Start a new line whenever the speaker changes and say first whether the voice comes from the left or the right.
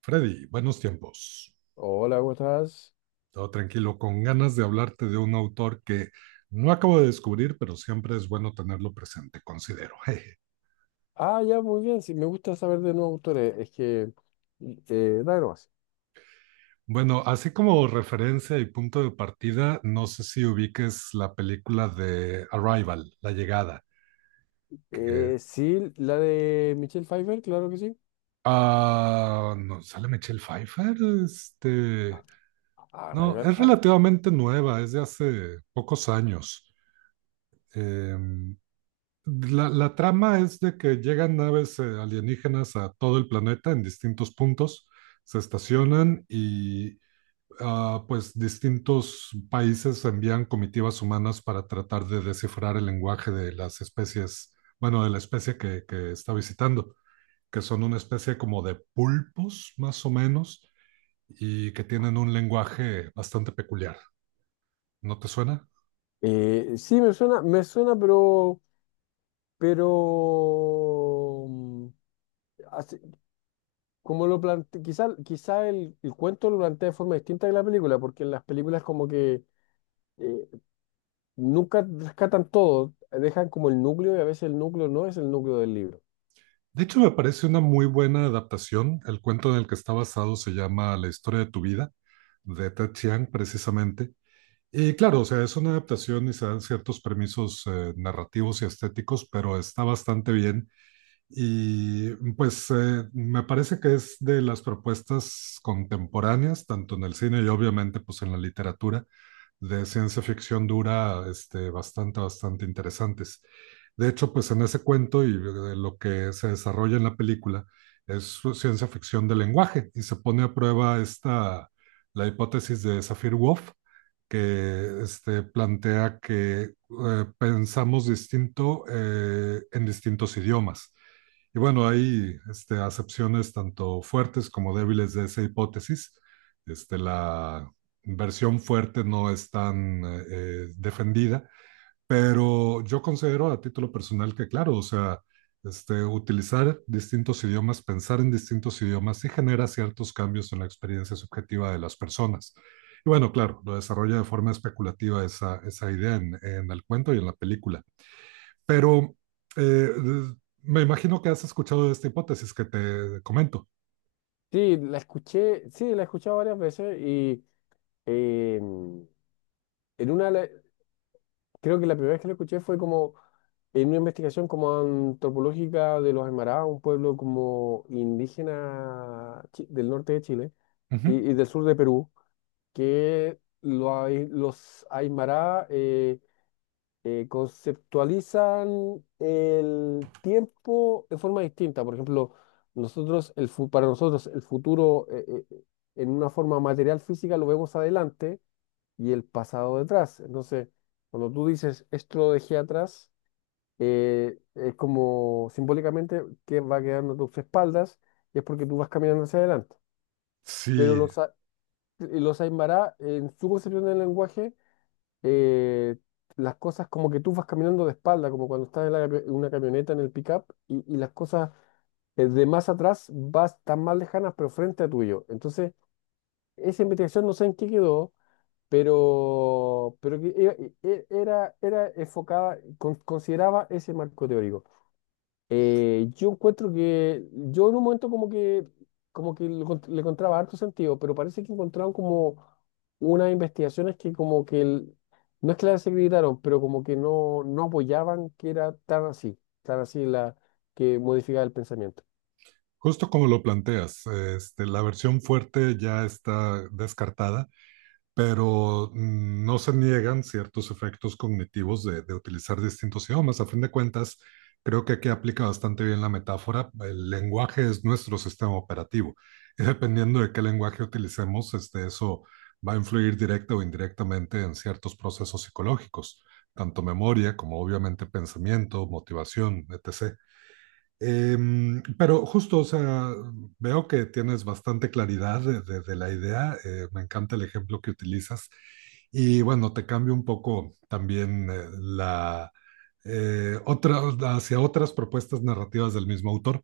right: Freddy, buenos tiempos.
left: Hola, ¿cómo estás?
right: Todo tranquilo, con ganas de hablarte de un autor que no acabo de descubrir, pero siempre es bueno tenerlo presente, considero. Jeje.
left: Ah, ya, muy bien. Sí, me gusta saber de nuevos autores. Es que, dale nomás.
right: Bueno, así como referencia y punto de partida, no sé si ubiques la película de Arrival, La Llegada, que...
left: Sí, la de Michelle Pfeiffer, claro que sí.
right: Ah, no, ¿sale Michelle Pfeiffer? Este...
left: Ah,
right: No,
left: Rival,
right: es
left: ah.
right: relativamente nueva, es de hace pocos años. Em, la trama es de que llegan naves alienígenas a todo el planeta en distintos puntos, se estacionan y pues distintos países envían comitivas humanas para tratar de descifrar el lenguaje de las especies, bueno, de la especie que está visitando, que son una especie como de pulpos más o menos y que tienen un lenguaje bastante peculiar. ¿No te suena?
left: Sí, me suena, pero, mm, así- como lo plantea, quizá el cuento lo plantea de forma distinta que la película, porque en las películas como que eh, nunca rescatan todo, dejan como el núcleo y a veces el núcleo no es el núcleo del libro.
right: De hecho, me parece una muy buena adaptación. El cuento en el que está basado se llama La historia de tu vida, de Ted Chiang, precisamente. Y claro, o sea, es una adaptación y se dan ciertos permisos narrativos y estéticos, pero está bastante bien. Y pues me parece que es de las propuestas contemporáneas, tanto en el cine y obviamente pues en la literatura, de ciencia ficción dura bastante, bastante interesantes. De hecho, pues en ese cuento y de lo que se desarrolla en la película es ciencia ficción del lenguaje y se pone a prueba esta, la hipótesis de Sapir-Whorf, que plantea que pensamos distinto en distintos idiomas. Y bueno, hay acepciones tanto fuertes como débiles de esa hipótesis. La versión fuerte no es tan defendida, pero yo considero a título personal que, claro, o sea, utilizar distintos idiomas, pensar en distintos idiomas sí genera ciertos cambios en la experiencia subjetiva de las personas. Y bueno, claro, lo desarrolla de forma especulativa esa idea el cuento y en la película. Pero eh, me imagino que has escuchado de esta hipótesis que te comento.
left: Sí, la escuché, sí, la he escuchado varias veces y en una, le- creo que la primera vez que la escuché fue como en una investigación como antropológica de los Aymara, un pueblo como indígena del norte de Chile
right: Uh
left: y,
right: -huh.
left: y del sur de Perú, que lo los Aymara conceptualizan el tiempo de forma distinta. Por ejemplo, nosotros, para nosotros el futuro en una forma material física lo vemos adelante y el pasado detrás. Entonces, cuando tú dices esto lo dejé atrás, es como simbólicamente que va quedando a tus espaldas y es porque tú vas caminando hacia adelante. Pero
right: Sí.
left: los Aymara, en su concepción del lenguaje, eh, las cosas como que tú vas caminando de espalda, como cuando estás en la en una camioneta en el pickup y las cosas de más atrás vas tan más lejanas, pero frente a tuyo. Entonces, esa investigación no sé en qué quedó, pero que era enfocada, consideraba ese marco teórico. Yo encuentro que yo en un momento como que le encontraba harto sentido, pero parece que encontraron como unas investigaciones que como que no es que las secretaron, pero como que no apoyaban que era tan así la que modificaba el pensamiento.
right: Justo como lo planteas, la versión fuerte ya está descartada, pero no se niegan ciertos efectos cognitivos de utilizar distintos idiomas. A fin de cuentas, creo que aquí aplica bastante bien la metáfora. El lenguaje es nuestro sistema operativo y dependiendo de qué lenguaje utilicemos, eso va a influir directa o indirectamente en ciertos procesos psicológicos, tanto memoria como obviamente pensamiento, motivación, etc. Pero justo, o sea, veo que tienes bastante claridad de la idea. Me encanta el ejemplo que utilizas. Y bueno, te cambio un poco también la otra, hacia otras propuestas narrativas del mismo autor.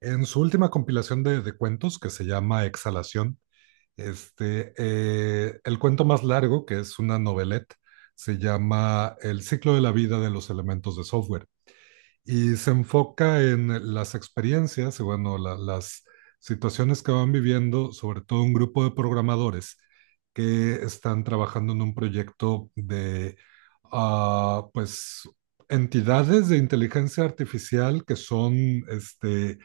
right: En su última compilación de cuentos, que se llama Exhalación, el cuento más largo, que es una novelette, se llama El ciclo de la vida de los elementos de software y se enfoca en las experiencias y bueno, las situaciones que van viviendo, sobre todo un grupo de programadores que están trabajando en un proyecto de, ah, pues, entidades de inteligencia artificial que son, este,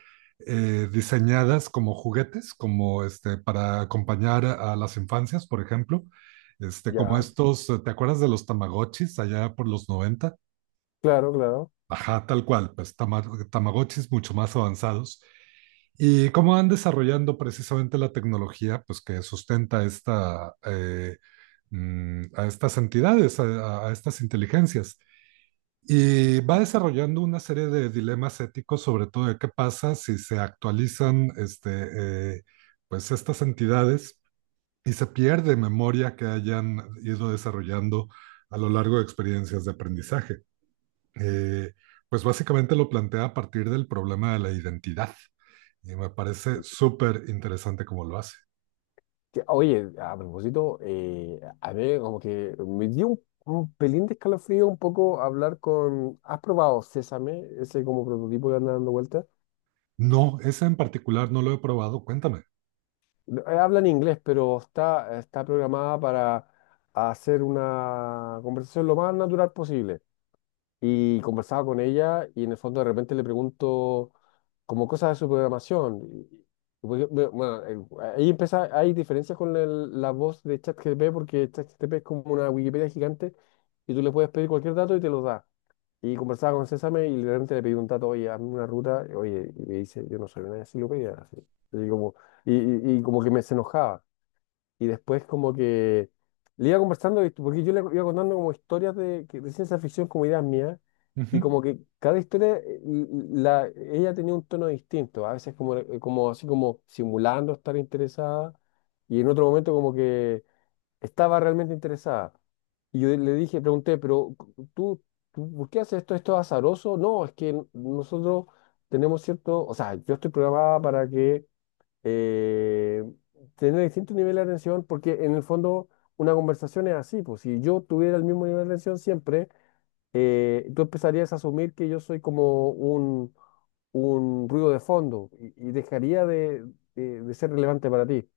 right: diseñadas como juguetes, como, para acompañar a las infancias, por ejemplo. Como
left: Ya,
right: estos, ¿te acuerdas de los Tamagotchis allá por los 90?
left: claro, claro.
right: Ajá, tal cual, pues Tamagotchis mucho más avanzados. ¿Y cómo van desarrollando precisamente la tecnología pues, que sustenta a estas entidades, a estas inteligencias? Y va desarrollando una serie de dilemas éticos, sobre todo de qué pasa si se actualizan pues, estas entidades y se pierde memoria que hayan ido desarrollando a lo largo de experiencias de aprendizaje eh, pues básicamente lo plantea a partir del problema de la identidad. Y me parece súper interesante cómo lo hace.
left: Que, oye, a propósito, a mí como que me dio un pelín de escalofrío un poco hablar con... ¿Has probado Sésame? Ese como prototipo que anda dando vueltas.
right: No, ese en particular no lo he probado. Cuéntame.
left: Habla en inglés, pero está programada para hacer una conversación lo más natural posible. Y conversaba con ella y en el fondo de repente le pregunto como cosas de su programación. Porque, bueno, ahí empieza, hay diferencias con la voz de ChatGPT porque ChatGPT es como una Wikipedia gigante y tú le puedes pedir cualquier dato y te lo da. Y conversaba con Césame y literalmente le pedí un dato, oye, hazme una ruta, oye, y me dice, yo no soy una enciclopedia, así. Y como, y como que me se enojaba. Y después como que le iba conversando, porque yo le iba contando como historias de, de ciencia ficción como ideas mías, y
right: Ujú.
left: como que cada historia, la, ella tenía un tono distinto, a veces como, como así como simulando estar interesada, y en otro momento como que estaba realmente interesada. Y yo le dije, pregunté, pero tú ¿por qué haces esto? ¿Esto es azaroso? No, es que nosotros tenemos cierto, o sea, yo estoy programada para que eh, tener distintos niveles de atención, porque en el fondo una conversación es así, pues si yo tuviera el mismo nivel de atención siempre, tú empezarías a asumir que yo soy como un ruido de fondo y dejaría de, de ser relevante para ti.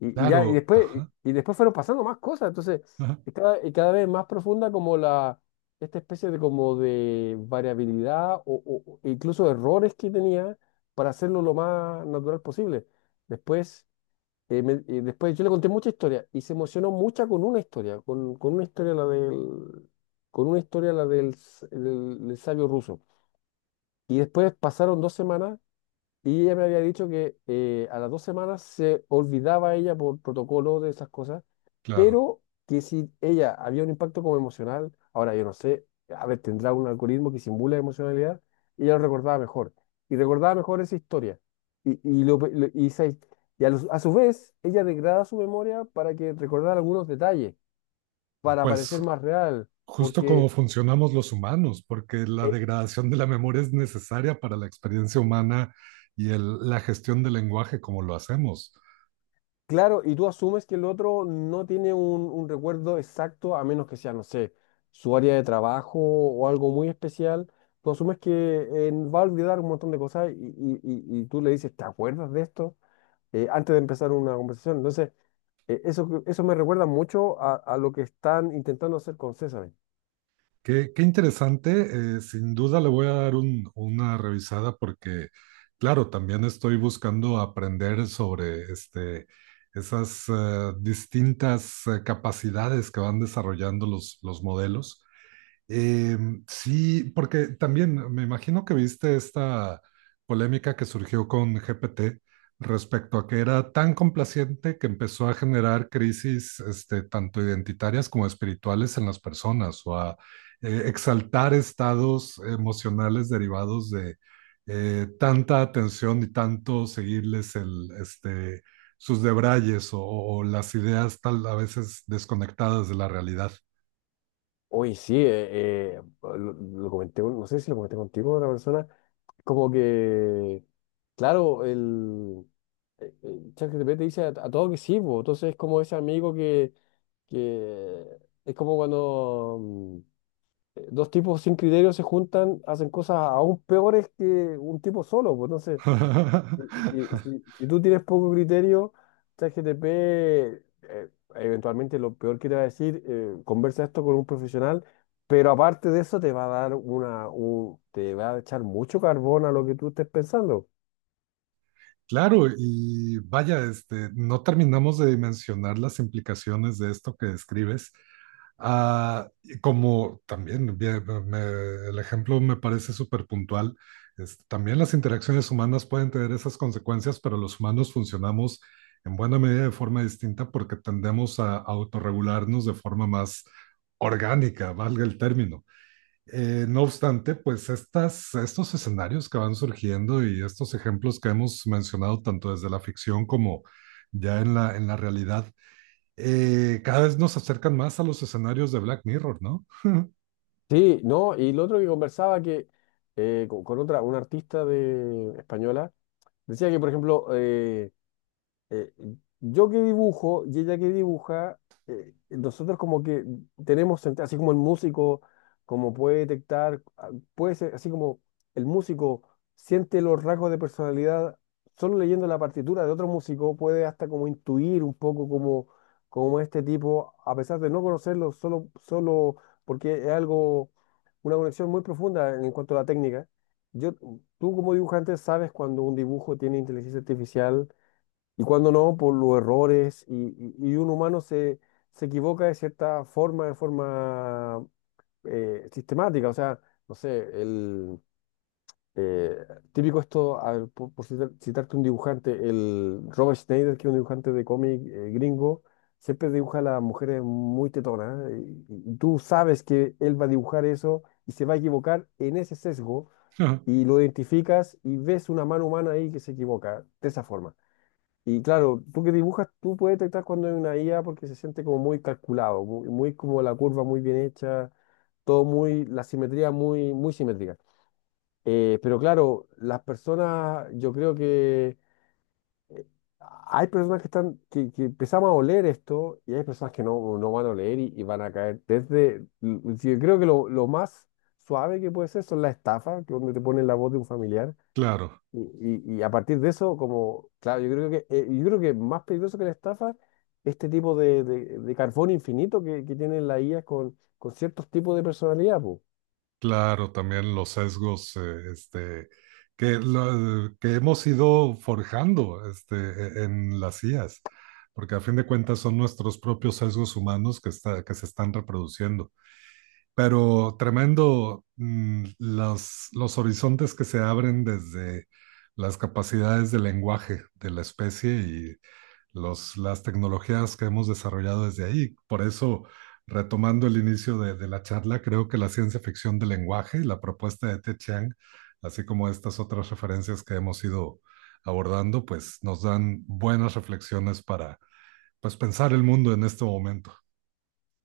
left: Y ya, y
right: Claro,
left: después,
right: ajá,
left: y, y después fueron pasando más cosas, entonces,
right: ajá,
left: y cada vez más profunda como la... Esta especie de como de variabilidad o incluso errores que tenía para hacerlo lo más natural posible. Después, después yo le conté mucha historia y se emocionó mucha con una historia, con una historia la del, con una historia la del, del sabio ruso. Y después pasaron 2 semanas y ella me había dicho que a las 2 semanas se olvidaba ella por protocolo de esas cosas,
right: claro.
left: pero que si ella había un impacto como emocional, ahora yo no sé, a ver, tendrá un algoritmo que simula emocionalidad, y ella lo recordaba mejor. Y recordaba mejor esa historia. Esa a su vez, ella degrada su memoria para que recordara algunos detalles, para
right: Pues
left: parecer más real,
right: justo como
left: porque,
right: funcionamos los humanos, porque la
left: eh,
right: degradación de la memoria es necesaria para la experiencia humana y la gestión del lenguaje como lo hacemos.
left: claro, y tú asumes que el otro no tiene un recuerdo exacto, a menos que sea, no sé, su área de trabajo o algo muy especial. Tú asumes que va a olvidar un montón de cosas y tú le dices, ¿te acuerdas de esto? Antes de empezar una conversación. Entonces, eso, eso me recuerda mucho a lo que están intentando hacer con César.
right: Qué interesante. Sin duda le voy a dar una revisada porque, claro, también estoy buscando aprender sobre esas distintas capacidades que van desarrollando los modelos. Eh, sí, porque también me imagino que viste esta polémica que surgió con GPT respecto a que era tan complaciente que empezó a generar crisis, tanto identitarias como espirituales en las personas o a exaltar estados emocionales derivados de tanta atención y tanto seguirles sus debrayes o las ideas tal a veces desconectadas de la realidad.
left: Oye, sí, lo comenté, no sé si lo comenté contigo, con otra persona. Como que, claro, ChatGPT te dice a todo que sí, po. Entonces es como ese amigo que, que es como cuando dos tipos sin criterio se juntan, hacen cosas aún peores que un tipo solo, pues entonces si, si- si- si tú tienes poco criterio, ChatGPT eventualmente lo peor que te va a decir, conversa esto con un profesional, pero aparte de eso te va a dar te va a echar mucho carbón a lo que tú estés pensando.
right: Claro, y vaya, no terminamos de dimensionar las implicaciones de esto que describes. Ah, y como también bien, el ejemplo me parece súper puntual, también las interacciones humanas pueden tener esas consecuencias, pero los humanos funcionamos en buena medida de forma distinta porque tendemos a autorregularnos de forma más orgánica, valga el término. No obstante, pues estos escenarios que van surgiendo y estos ejemplos que hemos mencionado tanto desde la ficción como ya en la realidad, cada vez nos acercan más a los escenarios de Black Mirror, ¿no?
left: Sí, no, y lo otro que conversaba que con otra, una artista de española, decía que, por ejemplo, eh, yo que dibujo y ella que dibuja, nosotros como que tenemos, así como el músico, como puede detectar, ah, puede ser, así como el músico siente los rasgos de personalidad, solo leyendo la partitura de otro músico puede hasta como intuir un poco como, como este tipo, a pesar de no conocerlo, solo, solo porque es algo, una conexión muy profunda en cuanto a la técnica. Yo, tú como dibujante sabes cuando un dibujo tiene inteligencia artificial y cuando no, por los errores, y un humano se equivoca de cierta forma, de forma sistemática, o sea, no sé, el eh, típico esto, a ver, por citarte un dibujante, el Robert Schneider, que es un dibujante de cómic gringo, siempre dibuja a las mujeres muy tetonas, y tú sabes que él va a dibujar eso y se va a equivocar en ese sesgo,
right: Ajá.
left: y lo identificas y ves una mano humana ahí que se equivoca de esa forma. Y claro, tú que dibujas, tú puedes detectar cuando hay una IA porque se siente como muy calculado, muy, muy como la curva muy bien hecha, todo muy, la simetría muy, muy simétrica. Pero claro, las personas, yo creo que eh, hay personas que están, que empezamos a oler esto y hay personas que no van a oler y van a caer desde, yo creo que lo más suave que puede ser son las estafas, que donde te ponen la voz de un familiar
right: Claro,
left: y, y a partir de eso, como, claro, yo creo que más peligroso que la estafa, este tipo de, de carbón infinito que tienen las IA con ciertos tipos de personalidad, po.
right: claro, también los sesgos que hemos ido forjando en las IAs, porque a fin de cuentas son nuestros propios sesgos humanos que se están reproduciendo. Pero tremendo los horizontes que se abren desde las capacidades de lenguaje de la especie y las tecnologías que hemos desarrollado desde ahí. Por eso, retomando el inicio de la charla, creo que la ciencia ficción del lenguaje, la propuesta de Te Chiang, así como estas otras referencias que hemos ido abordando, pues nos dan buenas reflexiones para pues, pensar el mundo en este momento.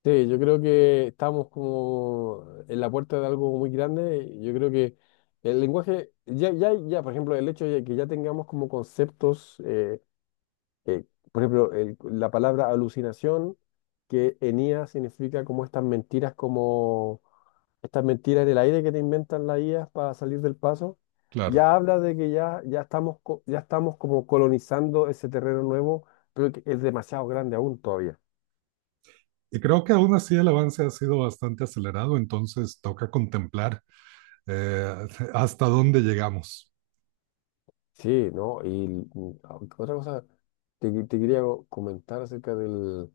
left: Sí, yo creo que estamos como en la puerta de algo muy grande. Yo creo que el lenguaje, por ejemplo, el hecho de que ya tengamos como conceptos eh, por ejemplo, la palabra alucinación, que enía significa como estas mentiras en el aire que te inventan las IAs para salir del paso,
right: Claro.
left: ya habla de que ya, ya estamos como colonizando ese terreno nuevo, pero que es demasiado grande aún todavía.
right: Y creo que aún así el avance ha sido bastante acelerado, entonces toca contemplar eh, hasta dónde llegamos.
left: Sí, ¿no? Y ah, otra cosa te quería comentar acerca del,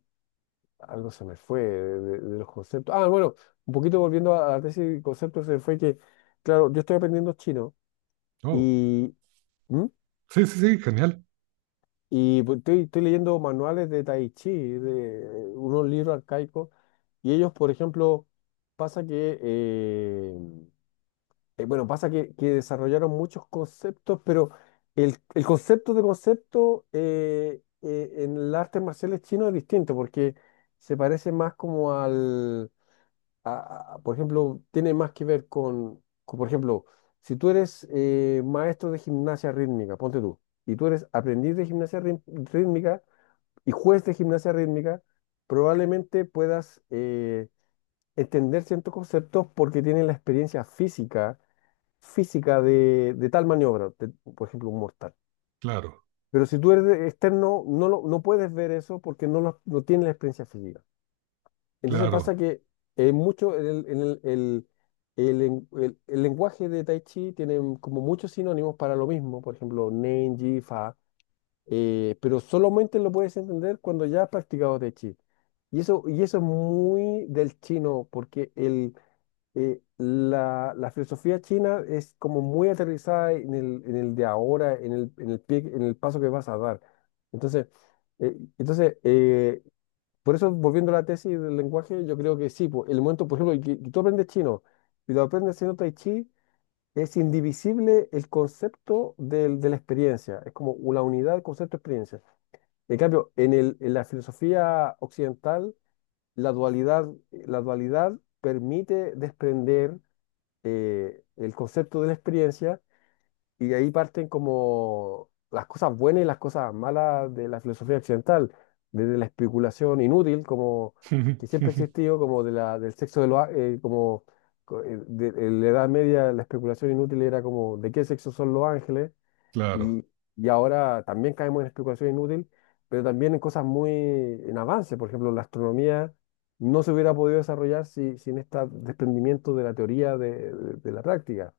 left: algo se me fue de, de los conceptos. Ah, bueno, un poquito volviendo a la tesis de conceptos, se me fue que, claro, yo estoy aprendiendo chino
right: Oh,
left: y, ¿Mm?
right: sí, sí, sí, genial.
left: Y pues estoy leyendo manuales de Tai Chi, de unos libros arcaicos, y ellos, por ejemplo, pasa que, bueno, pasa que desarrollaron muchos conceptos, pero el concepto de concepto en el arte marcial chino es distinto, porque se parece más como al por ejemplo, tiene más que ver por ejemplo, si tú eres maestro de gimnasia rítmica, ponte tú, y tú eres aprendiz de gimnasia rítmica y juez de gimnasia rítmica, probablemente puedas entender ciertos conceptos porque tienen la experiencia física, física de tal maniobra, de, por ejemplo, un mortal.
right: Claro,
left: Pero si tú eres externo, no, no puedes ver eso porque no, no tienes la experiencia física. Entonces pasa
right: claro,
left: que mucho en el el lenguaje de Tai Chi tiene como muchos sinónimos para lo mismo, por ejemplo, Nen, Ji, Fa, pero solamente lo puedes entender cuando ya has practicado Tai Chi. Y eso es muy del chino, porque la filosofía china es como muy aterrizada en el de ahora, en el paso que vas a dar. Entonces, eh, entonces eh, por eso, volviendo a la tesis del lenguaje, yo creo que sí, po, el momento, por ejemplo, que tú aprendes chino y lo aprendes haciendo tai chi, es indivisible el concepto de la experiencia, es como una unidad, concepto, experiencia. En cambio, en la filosofía occidental, la dualidad permite desprender el concepto de la experiencia y de ahí parten como las cosas buenas y las cosas malas de la filosofía occidental, desde la especulación inútil, como que siempre ha existido, como de la, del sexo de los, á- como en la Edad Media la especulación inútil era como de qué sexo son los ángeles,
right: claro.
left: y, y ahora también caemos en especulación inútil, pero también en cosas muy en avance, por ejemplo, la astronomía no se hubiera podido desarrollar sin este desprendimiento de la teoría de la práctica.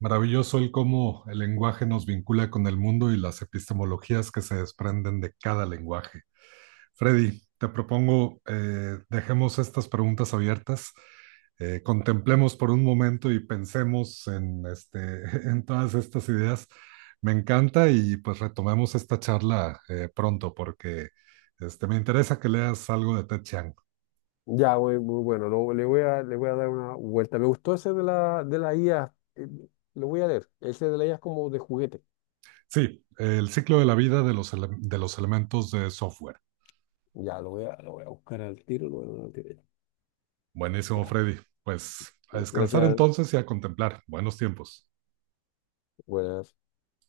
right: Maravilloso el cómo el lenguaje nos vincula con el mundo y las epistemologías que se desprenden de cada lenguaje. Freddy, te propongo, dejemos estas preguntas abiertas, contemplemos por un momento y pensemos en todas estas ideas. Me encanta y pues retomemos esta charla pronto porque me interesa que leas algo de Ted Chiang.
left: Ya, muy, muy bueno, le voy a dar una vuelta. Me gustó ese de la IA, lo voy a leer. Ese de la IA es como de juguete.
right: Sí, el ciclo de la vida de de los elementos de software.
left: Ya, lo voy a buscar al tiro, lo voy a dar al tiro.
right: Buenísimo,
left: Ya,
right: Freddy. Pues a descansar
left: gracias,
right: entonces y a contemplar. Buenos tiempos.
left: buenas.